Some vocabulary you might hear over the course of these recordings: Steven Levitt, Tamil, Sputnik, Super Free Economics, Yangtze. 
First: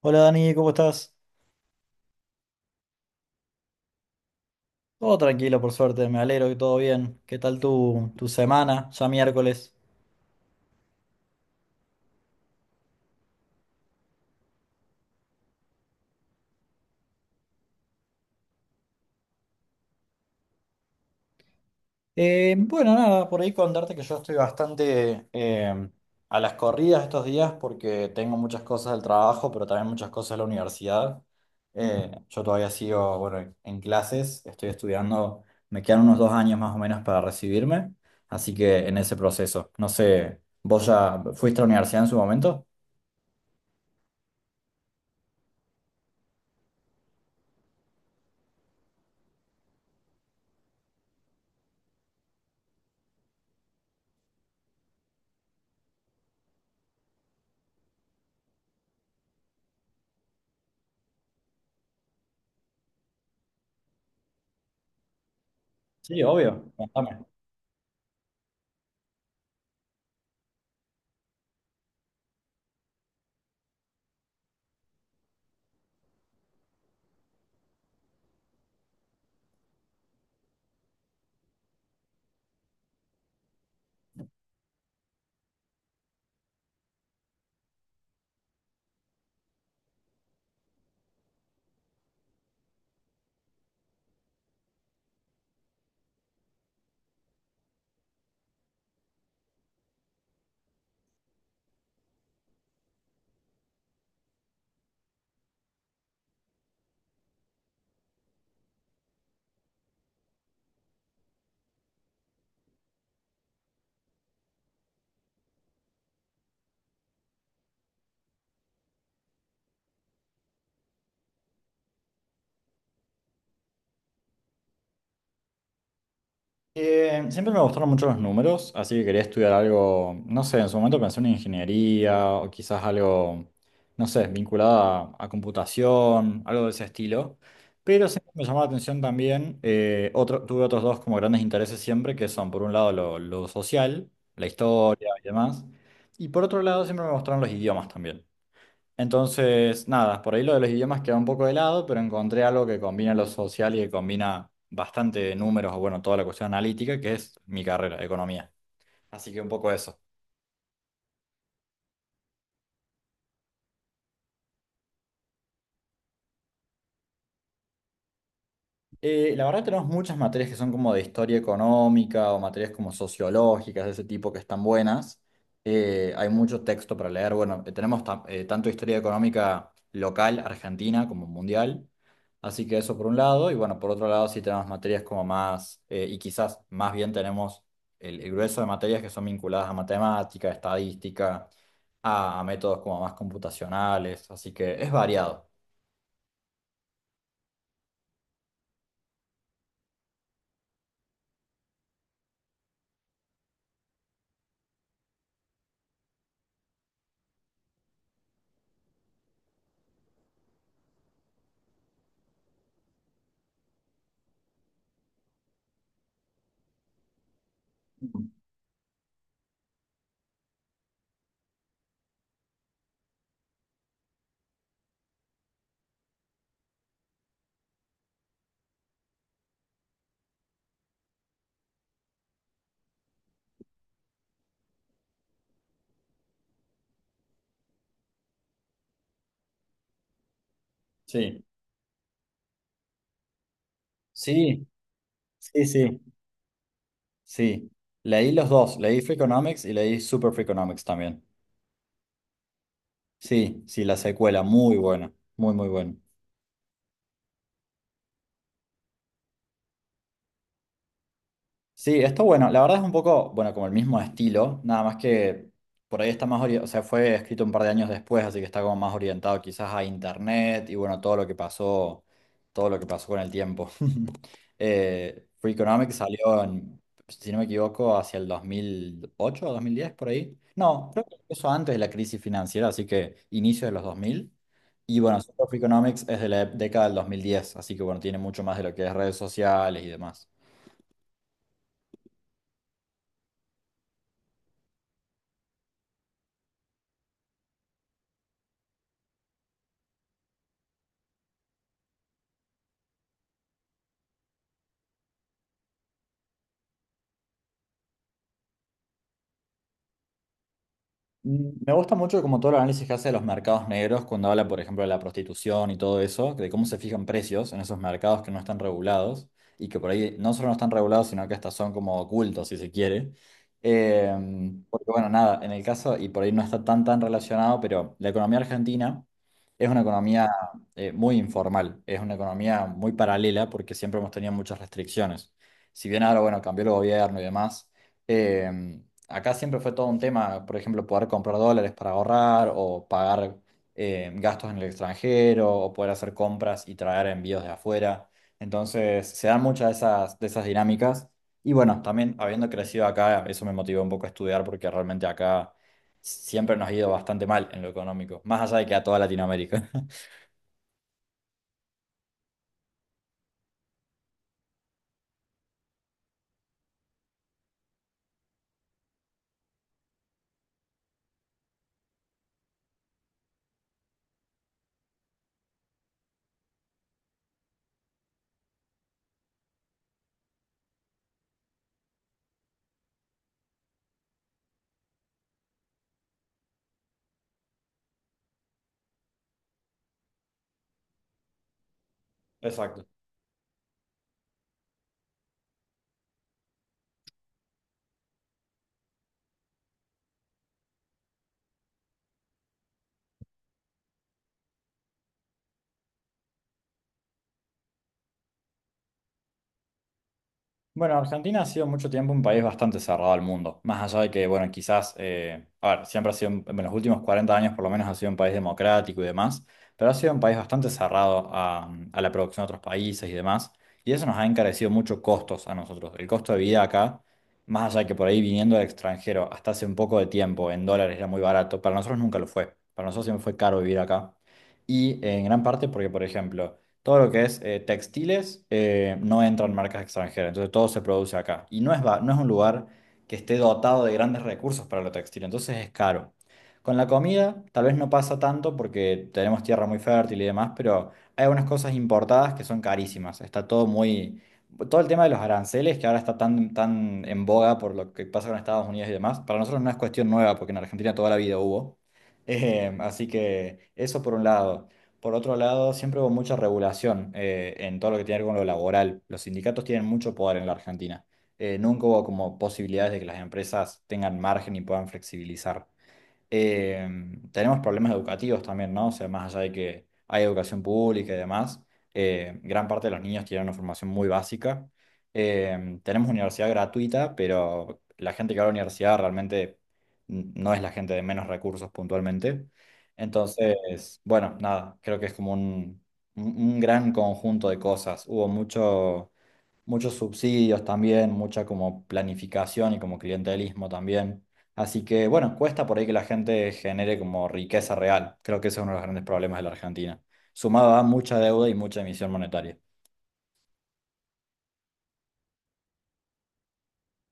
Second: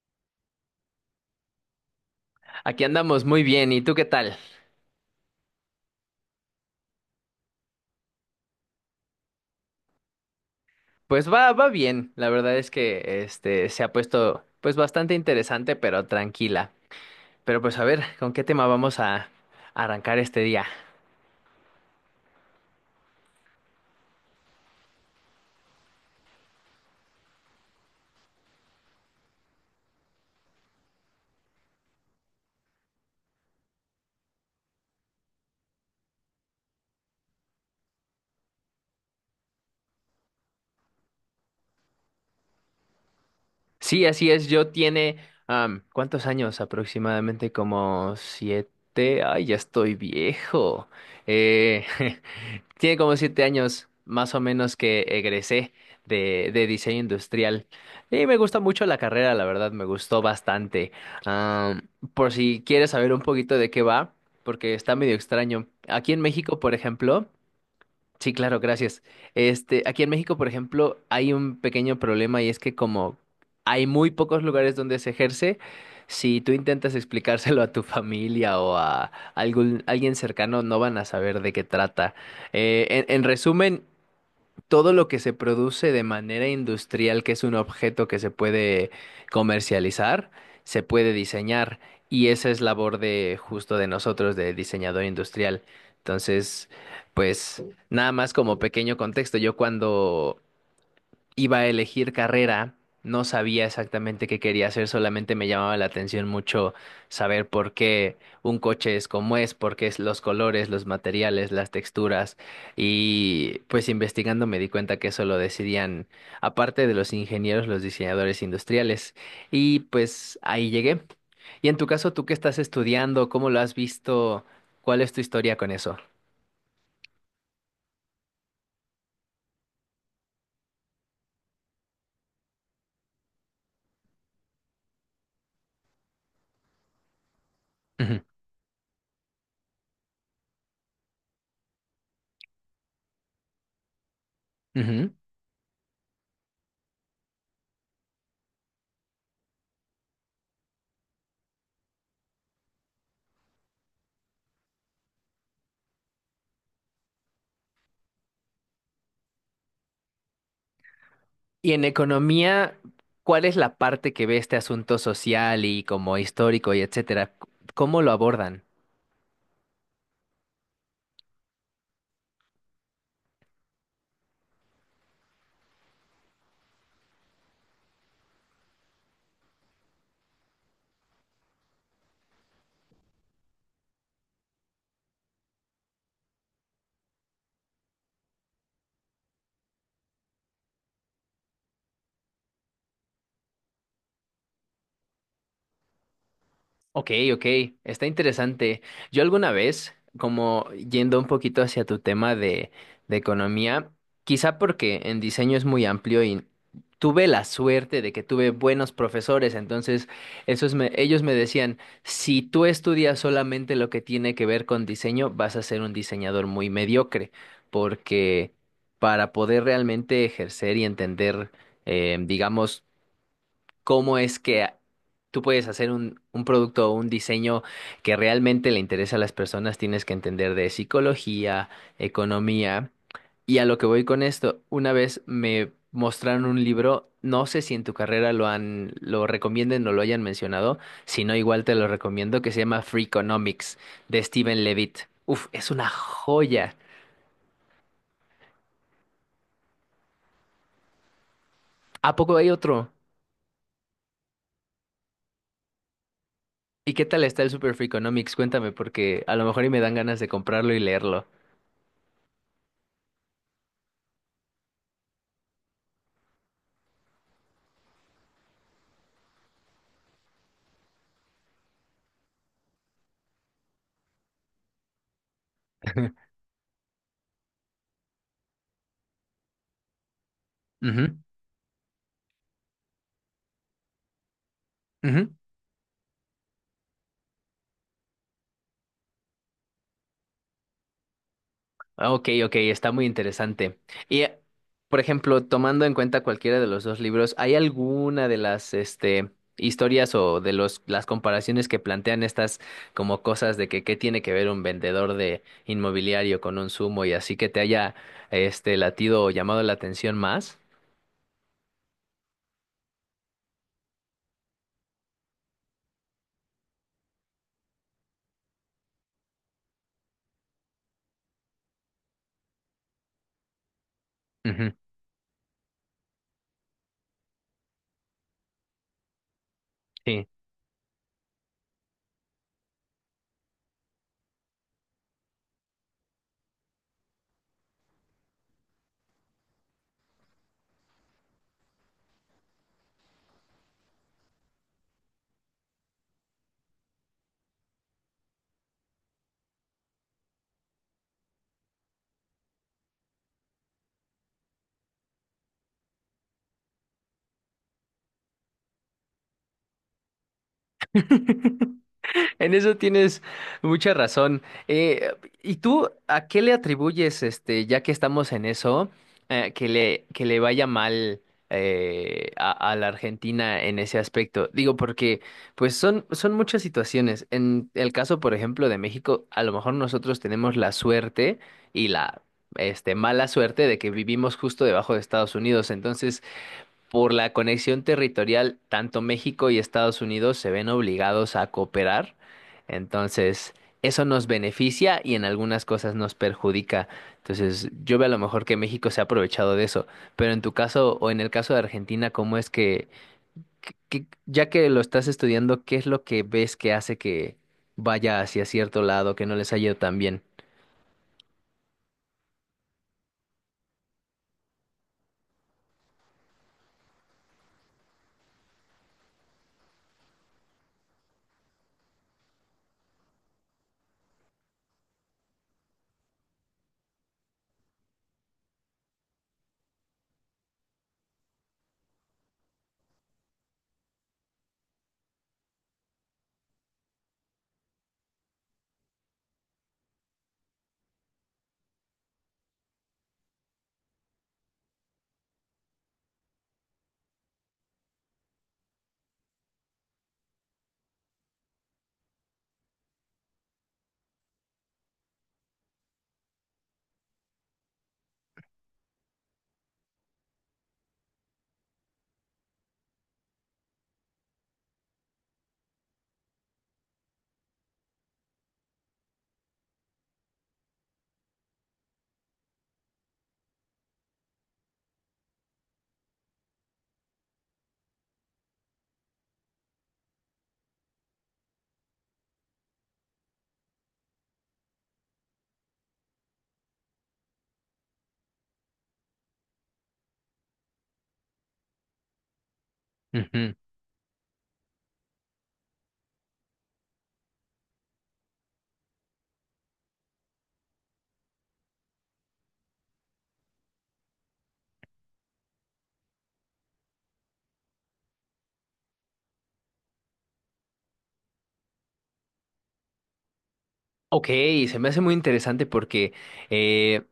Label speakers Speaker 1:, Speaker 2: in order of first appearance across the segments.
Speaker 1: Hola Dani, ¿cómo estás?
Speaker 2: Aquí andamos muy bien, ¿y tú qué tal?
Speaker 1: Todo tranquilo, por suerte, me alegro que todo bien. ¿Qué tal tu semana? Ya miércoles.
Speaker 2: Pues va bien. La verdad es que este se ha puesto pues bastante interesante, pero tranquila. Pero pues a ver, ¿con qué tema vamos a arrancar este día?
Speaker 1: Bueno, Nada, por ahí contarte que yo estoy bastante a las corridas estos días porque tengo muchas cosas del trabajo, pero también muchas cosas de la universidad. Yo todavía sigo, bueno, en clases, estoy estudiando, me quedan unos 2 años más o menos para recibirme, así que en ese proceso. No sé, ¿vos ya fuiste a la universidad en su momento?
Speaker 2: Sí, así es. Yo tiene ¿cuántos años? Aproximadamente como siete. Ay, ya estoy viejo. Eh, Tiene como 7 años, más o menos, que egresé de diseño industrial. Y me gusta mucho la carrera, la verdad, me gustó bastante. Ah, por si quieres saber un poquito de qué va, porque está medio extraño. Aquí en
Speaker 1: Sí,
Speaker 2: México,
Speaker 1: obvio.
Speaker 2: por
Speaker 1: Contame.
Speaker 2: ejemplo. Sí, claro, gracias. Este, aquí en México, por ejemplo, hay un pequeño problema y es que como hay muy pocos lugares donde se ejerce, si tú intentas explicárselo a tu familia o a algún alguien cercano, no van a saber de qué trata. En resumen, todo lo que se produce de manera industrial, que es un objeto que se puede comercializar, se puede diseñar. Y esa es labor de justo de nosotros, de diseñador industrial. Entonces, pues nada más como pequeño contexto, yo cuando iba a elegir carrera, no sabía exactamente qué quería hacer, solamente me llamaba la atención mucho saber por qué un coche es como es, por qué es los colores, los materiales, las texturas. Y pues investigando me di cuenta que eso lo decidían, aparte de los ingenieros, los diseñadores industriales. Y pues ahí llegué. Y en tu caso, ¿tú qué estás estudiando? ¿Cómo lo has visto? ¿Cuál es tu historia con eso?
Speaker 1: Siempre me gustaron mucho los números, así que quería estudiar algo, no sé, en su momento pensé en ingeniería o quizás algo, no sé, vinculado a computación, algo de ese estilo. Pero
Speaker 2: Ujú,
Speaker 1: siempre me llamó la atención también, tuve otros dos como grandes intereses siempre, que son por un lado lo social, la historia
Speaker 2: ujú.
Speaker 1: y demás, y por otro lado siempre me gustaron los idiomas también. Entonces, nada, por ahí lo de los idiomas queda un poco de lado, pero encontré algo que combina lo social y que combina bastante números, o bueno, toda la cuestión analítica, que es mi carrera, economía. Así que un poco eso.
Speaker 2: Y en economía, ¿cuál es la parte que ve este asunto social y como histórico y etcétera? ¿Cómo lo abordan?
Speaker 1: La verdad tenemos muchas materias que son como de historia económica o materias como sociológicas de ese tipo que están buenas. Hay mucho texto para leer. Bueno, tanto historia económica local, argentina, como mundial. Así que eso por un lado. Y bueno, por otro lado sí tenemos materias como más, y quizás más bien tenemos el grueso de materias que son vinculadas a matemática, estadística, a métodos como más computacionales. Así que es variado.
Speaker 2: Ok, ok, está interesante. Yo alguna vez, como yendo un poquito hacia tu tema de economía, quizá porque en diseño es muy amplio y tuve la suerte de que tuve buenos profesores, entonces ellos me decían, si tú estudias solamente lo que tiene que ver con diseño, vas a ser un diseñador muy mediocre, porque para poder realmente ejercer y entender, digamos, cómo es que tú puedes hacer un producto o un diseño que realmente le interesa a las personas. Tienes que entender de psicología, economía. Y a lo que voy con esto, una vez me mostraron un libro, no sé si en tu carrera lo recomienden o lo hayan mencionado, si no,
Speaker 1: Sí.
Speaker 2: igual te lo recomiendo, que se llama Free Economics de Steven
Speaker 1: Sí,
Speaker 2: Levitt. Uf,
Speaker 1: sí,
Speaker 2: es una
Speaker 1: sí.
Speaker 2: joya.
Speaker 1: Sí, leí los dos, leí Freakonomics y leí Super Freakonomics también.
Speaker 2: ¿A poco hay otro?
Speaker 1: Sí, sí, la secuela, muy buena, muy, muy buena.
Speaker 2: ¿Y qué tal está el Super Free Economics? Cuéntame, porque a lo mejor y me dan ganas de comprarlo y leerlo.
Speaker 1: Sí, esto bueno, la verdad es un poco, bueno, como el mismo estilo, nada más que por ahí está más orientado, o sea, fue escrito un par de años después, así que está como más orientado quizás a internet y bueno, todo lo que pasó, todo lo que pasó con el tiempo. Free salió, en, si no me equivoco, hacia el 2008 o 2010 por ahí. No, creo que
Speaker 2: Ujú.
Speaker 1: eso antes de la crisis financiera, así que inicio de los 2000. Y bueno,
Speaker 2: Ujú.
Speaker 1: Free es de la década del 2010, así que bueno, tiene mucho más de lo que es redes sociales y demás.
Speaker 2: Ah, ok, ok, está muy interesante. Y, por ejemplo, tomando en cuenta cualquiera de los dos libros, ¿hay alguna de las, este, historias o de las comparaciones que plantean estas como cosas de que qué tiene que ver un vendedor de inmobiliario con un sumo y así que te haya, este, latido o llamado la atención más?
Speaker 1: Me gusta mucho como todo el análisis que hace de los mercados negros cuando habla, por ejemplo, de la prostitución y todo eso, de cómo se fijan precios en esos mercados que no están regulados y que por ahí no solo no están regulados, sino que hasta son como ocultos, si se quiere. Eh,
Speaker 2: Ujú.
Speaker 1: Porque bueno, nada, en el caso, y por ahí no está tan tan relacionado, pero la economía argentina es una
Speaker 2: Sí.
Speaker 1: economía muy informal, es una economía muy paralela porque siempre hemos tenido muchas restricciones. Si bien ahora, bueno, cambió el gobierno y demás. Acá siempre fue todo un tema, por ejemplo, poder comprar dólares para ahorrar o pagar gastos en el extranjero o poder hacer compras y traer envíos de afuera. Entonces, se dan muchas de esas dinámicas. Y bueno, también habiendo crecido acá, eso me motivó un poco a estudiar porque realmente acá siempre nos ha ido bastante mal en lo económico, más allá de que a toda Latinoamérica.
Speaker 2: En eso tienes mucha razón. Eh, ¿Y tú a qué le atribuyes, este, ya que estamos en eso, que le vaya mal a la Argentina en ese aspecto? Digo, porque pues son muchas situaciones. En el caso, por ejemplo, de México, a lo mejor nosotros tenemos la suerte y la, este, mala suerte de que vivimos justo debajo de Estados Unidos. Entonces, por la conexión territorial, tanto México y Estados Unidos se ven obligados a cooperar.
Speaker 1: Exacto.
Speaker 2: Entonces, eso nos beneficia y en algunas cosas nos perjudica. Entonces, yo veo a lo mejor que México se ha aprovechado de eso. Pero en tu caso o en el caso de Argentina, ¿cómo es ya que lo estás estudiando, qué es lo que ves que hace que vaya hacia cierto lado, que no les haya ido tan bien?
Speaker 1: Bueno, Argentina ha sido mucho tiempo un país bastante cerrado al mundo, más allá de que, bueno, quizás, a ver, siempre ha sido, en los últimos 40 años por lo menos ha sido un país democrático y demás, pero ha sido un país bastante cerrado a la producción de otros países y demás, y eso nos ha encarecido mucho costos a nosotros. El costo de vida acá, más allá de que por ahí viniendo del extranjero hasta hace un poco de tiempo en dólares era muy barato, para nosotros nunca lo fue, para nosotros siempre fue caro vivir acá, y en gran parte porque, por ejemplo, todo lo que es textiles no entran marcas extranjeras, entonces todo se produce acá. Y no es, no es un lugar que esté dotado de grandes recursos para lo textil, entonces es caro. Con la comida tal vez no pasa tanto porque tenemos tierra muy fértil y demás, pero hay algunas cosas importadas que son carísimas. Está todo muy... Todo el tema de los aranceles que ahora está tan, tan en boga por lo que pasa con Estados Unidos y demás, para nosotros no es cuestión nueva porque en Argentina toda la vida hubo. Así que eso por un lado. Por otro lado, siempre hubo mucha regulación en todo lo que tiene que ver con lo laboral. Los sindicatos tienen mucho poder en la Argentina. Nunca hubo como posibilidades de que las empresas tengan margen y puedan flexibilizar, eh, tenemos problemas educativos también, ¿no? O sea, más allá de que hay educación pública y demás, gran parte de los niños tienen una formación muy básica. Tenemos universidad gratuita, pero la gente que va a la universidad realmente no es la gente de menos recursos puntualmente.
Speaker 2: Ujú.
Speaker 1: Entonces, bueno, nada, creo que es como un gran conjunto de cosas. Hubo muchos subsidios también, mucha como planificación y como clientelismo también. Así que bueno, cuesta por ahí que la gente genere como riqueza real. Creo que ese es uno de los grandes problemas de la Argentina. Sumado a mucha deuda y mucha emisión monetaria.
Speaker 2: Ok, se me hace muy interesante porque eh,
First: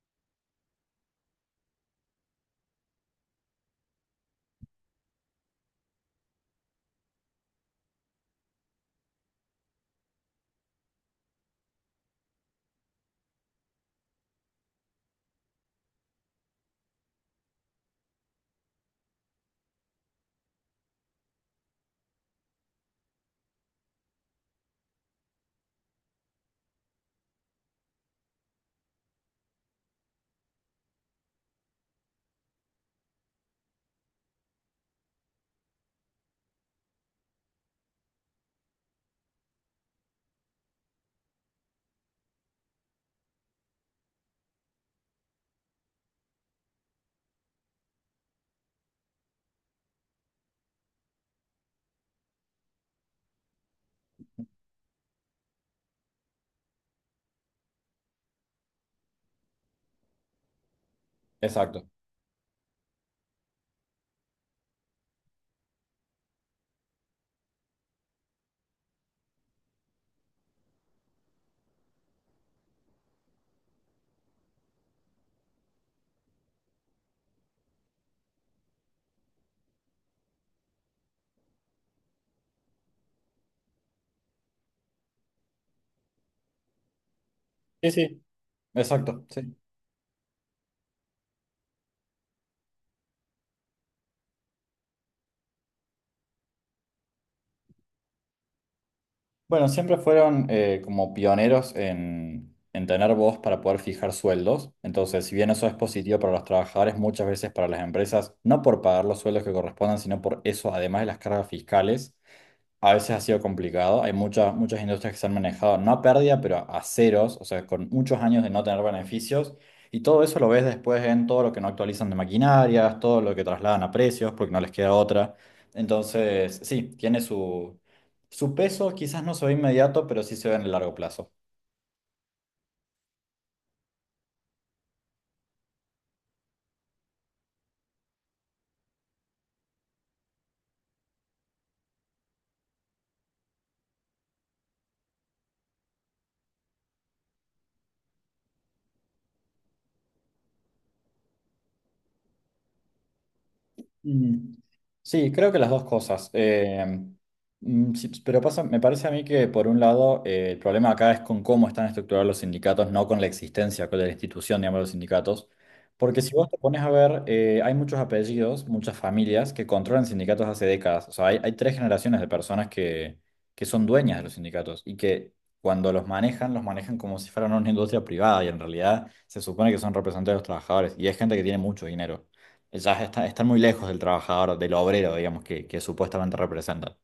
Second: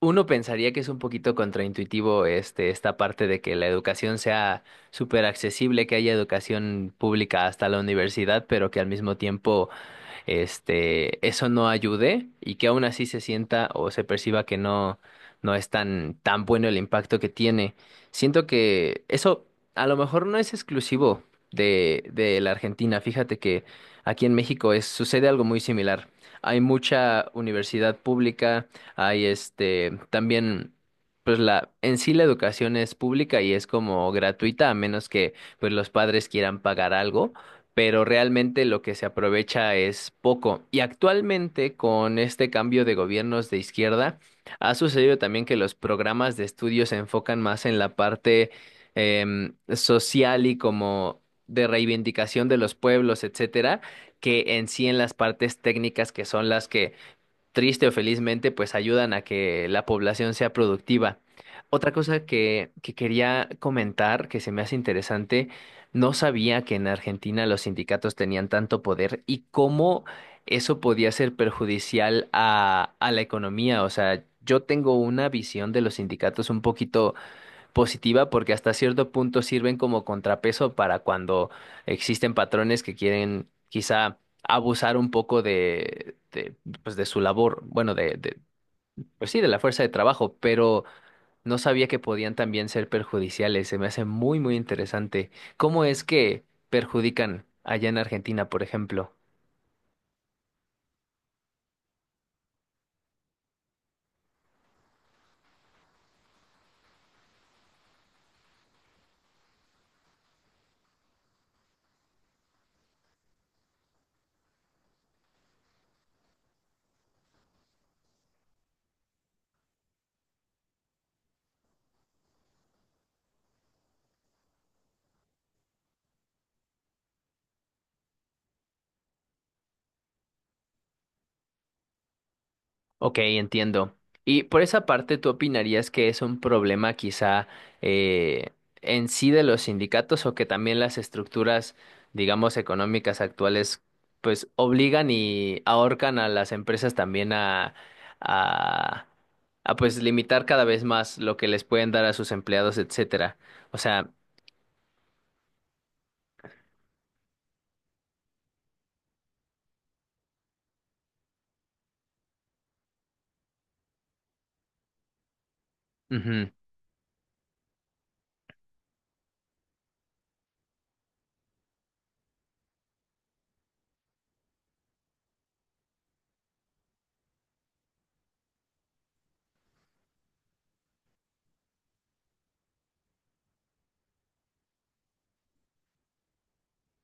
Speaker 2: uno pensaría que es un poquito contraintuitivo este, esta parte de que la educación sea súper accesible, que haya educación pública hasta la universidad, pero que al mismo tiempo este, eso no ayude y que aún así se sienta o se perciba que no, no es tan, tan bueno el impacto que tiene. Siento que eso a lo mejor no es exclusivo de la Argentina. Fíjate que aquí en México sucede algo muy similar. Hay mucha universidad pública, hay este, también pues la en sí la educación es pública y es como gratuita a menos que pues los padres quieran pagar algo, pero realmente lo que se aprovecha es poco. Y actualmente, con este cambio de gobiernos de izquierda, ha sucedido también que los programas de estudio se enfocan más en la parte social y como de reivindicación de los pueblos, etcétera, que en sí en las partes técnicas que son las que triste o felizmente, pues ayudan a que la población sea productiva.
Speaker 1: Exacto.
Speaker 2: Otra cosa que quería comentar, que se me hace interesante, no sabía que en Argentina los sindicatos tenían tanto poder y cómo eso podía ser perjudicial a la economía. O sea, yo tengo una visión de los sindicatos un poquito positiva porque hasta cierto punto sirven como contrapeso para cuando existen patrones que quieren quizá abusar un poco de, pues de su labor,
Speaker 1: Sí,
Speaker 2: bueno, de,
Speaker 1: sí.
Speaker 2: de,
Speaker 1: Exacto,
Speaker 2: pues sí, de
Speaker 1: sí.
Speaker 2: la fuerza de trabajo, pero no sabía que podían también ser perjudiciales. Se me hace muy, muy interesante. ¿Cómo es que perjudican allá en Argentina, por ejemplo?
Speaker 1: Bueno, siempre fueron como pioneros en tener voz para poder fijar sueldos. Entonces, si bien eso es positivo para los trabajadores, muchas veces para las empresas, no por pagar los sueldos que correspondan, sino por eso, además de las cargas fiscales, a veces ha sido complicado. Hay muchas, muchas industrias que se han manejado, no a pérdida, pero a ceros, o sea, con muchos años de no tener beneficios. Y todo eso lo ves después en todo lo que no actualizan de maquinarias, todo lo que trasladan a precios, porque no les queda otra. Entonces, sí, tiene su peso, quizás no se ve inmediato, pero sí se ve en el largo plazo.
Speaker 2: Ok, entiendo. Y por esa parte, ¿tú opinarías que es un problema quizá eh, en sí de los sindicatos o que también las estructuras, digamos, económicas actuales, pues obligan y ahorcan a las empresas también a, a pues limitar cada vez más lo que les pueden dar a sus empleados, etcétera? O sea,
Speaker 1: Mm. Sí, creo que las dos cosas. Sí, pero pasa, me parece a mí que por un lado el problema acá es con cómo están estructurados los sindicatos, no con la existencia con la institución, digamos, de los sindicatos. Porque si vos
Speaker 2: ujú,
Speaker 1: te pones a ver, hay muchos apellidos, muchas familias que controlan sindicatos hace décadas. O sea, hay tres generaciones de personas que son dueñas de los sindicatos y que cuando los manejan como si fueran una industria privada y en realidad se supone que son representantes de los trabajadores y es gente que tiene mucho dinero ya están muy lejos del trabajador, del obrero, digamos, que supuestamente representan.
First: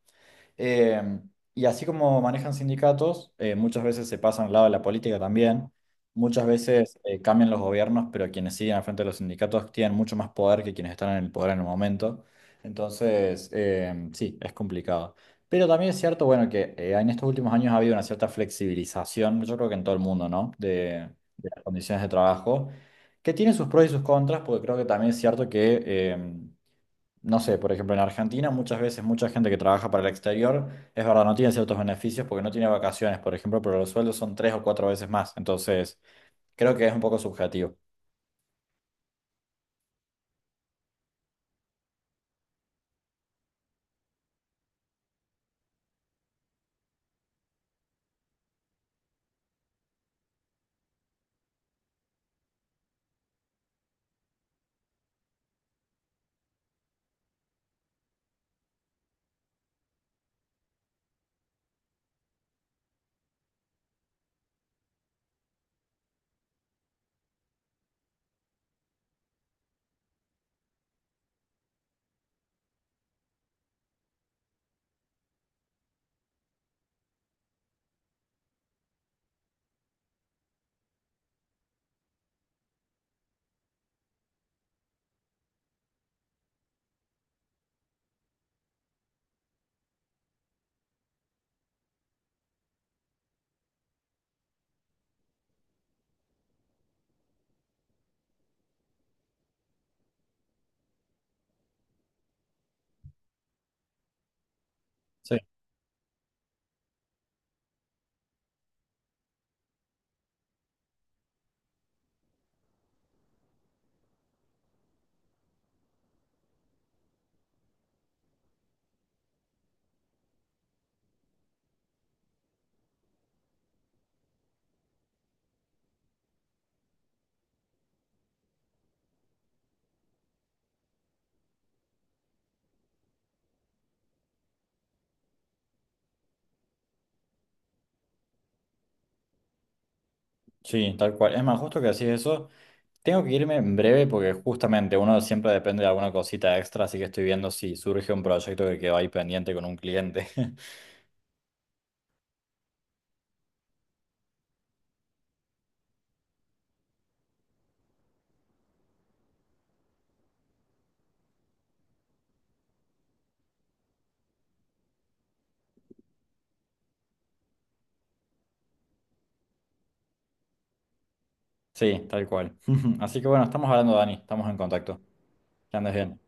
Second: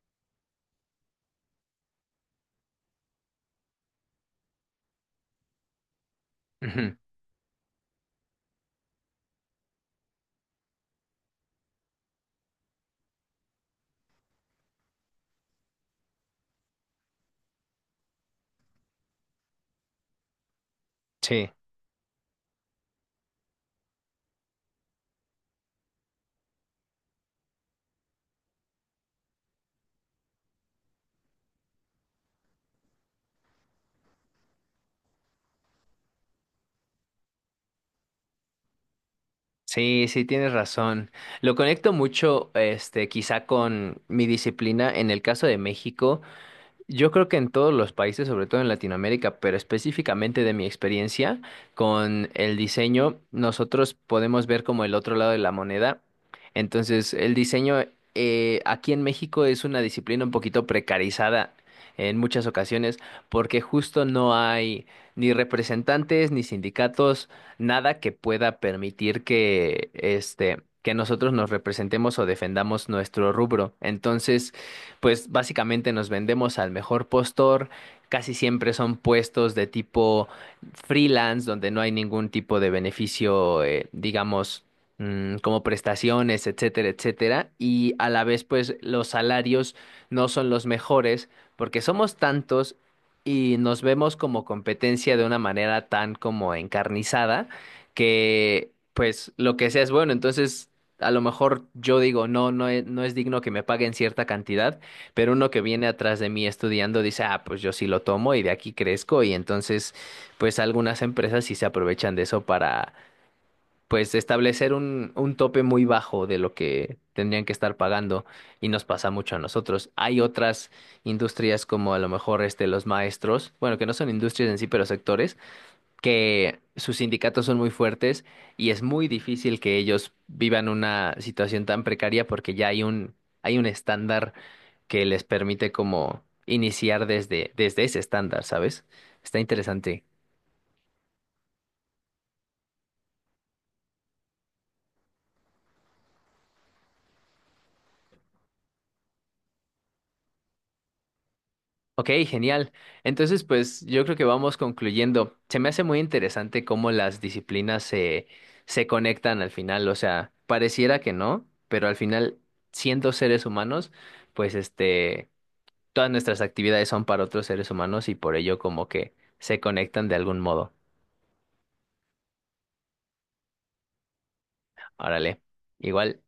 Speaker 1: Eh, y así como manejan sindicatos, muchas veces se pasan al lado de la política también. Muchas
Speaker 2: ujú,
Speaker 1: veces cambian los gobiernos, pero quienes siguen al frente de los sindicatos tienen mucho más poder que quienes están en el poder en el momento. Entonces, sí, es complicado. Pero también es cierto, bueno, que en estos últimos años ha habido una cierta flexibilización, yo creo que en todo el mundo, ¿no? De
Speaker 2: sí.
Speaker 1: las condiciones de trabajo, que tiene sus pros y sus contras, porque creo que también es cierto que... no sé, por ejemplo, en Argentina muchas veces mucha gente que trabaja para el exterior, es verdad, no tiene ciertos beneficios porque no tiene vacaciones, por ejemplo, pero los sueldos son tres o cuatro veces más. Entonces, creo que es un poco subjetivo.
Speaker 2: Sí, sí, tienes razón. Lo conecto mucho, este, quizá con mi disciplina. En el caso de México, yo creo que en todos los países, sobre todo en Latinoamérica, pero específicamente de mi experiencia con el diseño, nosotros podemos ver como el otro lado de la moneda. Entonces, el diseño aquí en México es una disciplina un poquito precarizada en muchas ocasiones porque justo no hay ni representantes, ni sindicatos, nada que pueda permitir que nosotros nos representemos o defendamos nuestro rubro. Entonces, pues básicamente nos vendemos al mejor postor. Casi siempre son puestos de tipo freelance, donde no hay ningún tipo de beneficio, digamos, como prestaciones, etcétera, etcétera. Y a la vez, pues los salarios no son los mejores porque somos tantos y nos vemos como competencia de una manera tan como encarnizada que pues lo que sea es bueno. Entonces, a lo mejor yo digo, no, no es digno que me paguen cierta cantidad, pero
Speaker 1: Sí.
Speaker 2: uno que viene atrás de mí estudiando dice, ah, pues yo sí lo tomo y de aquí crezco. Y entonces, pues algunas empresas sí se aprovechan de eso para, pues, establecer un tope muy bajo de lo que tendrían que estar pagando. Y nos pasa mucho a nosotros. Hay otras industrias como a lo mejor este, los maestros, bueno, que no son industrias en sí, pero sectores, que sus sindicatos son muy fuertes y es muy difícil que ellos vivan una situación tan precaria porque ya hay un estándar que les permite como iniciar desde ese estándar, ¿sabes? Está interesante.
Speaker 1: Sí, tal cual. Es más, justo que decís eso, tengo que irme en breve porque justamente uno siempre depende de alguna cosita extra, así que estoy viendo si surge un proyecto que quedó ahí pendiente con un cliente.
Speaker 2: Ok, genial. Entonces, pues yo creo que vamos concluyendo. Se me hace muy interesante cómo las disciplinas se conectan al final. O sea, pareciera que no, pero al final, siendo seres humanos, pues este, todas nuestras actividades son para otros seres humanos y por ello como que se conectan de algún modo.
Speaker 1: Sí, tal cual. Así que bueno, estamos hablando, Dani, estamos en contacto.
Speaker 2: Árale.
Speaker 1: Que andes
Speaker 2: Igual.
Speaker 1: bien.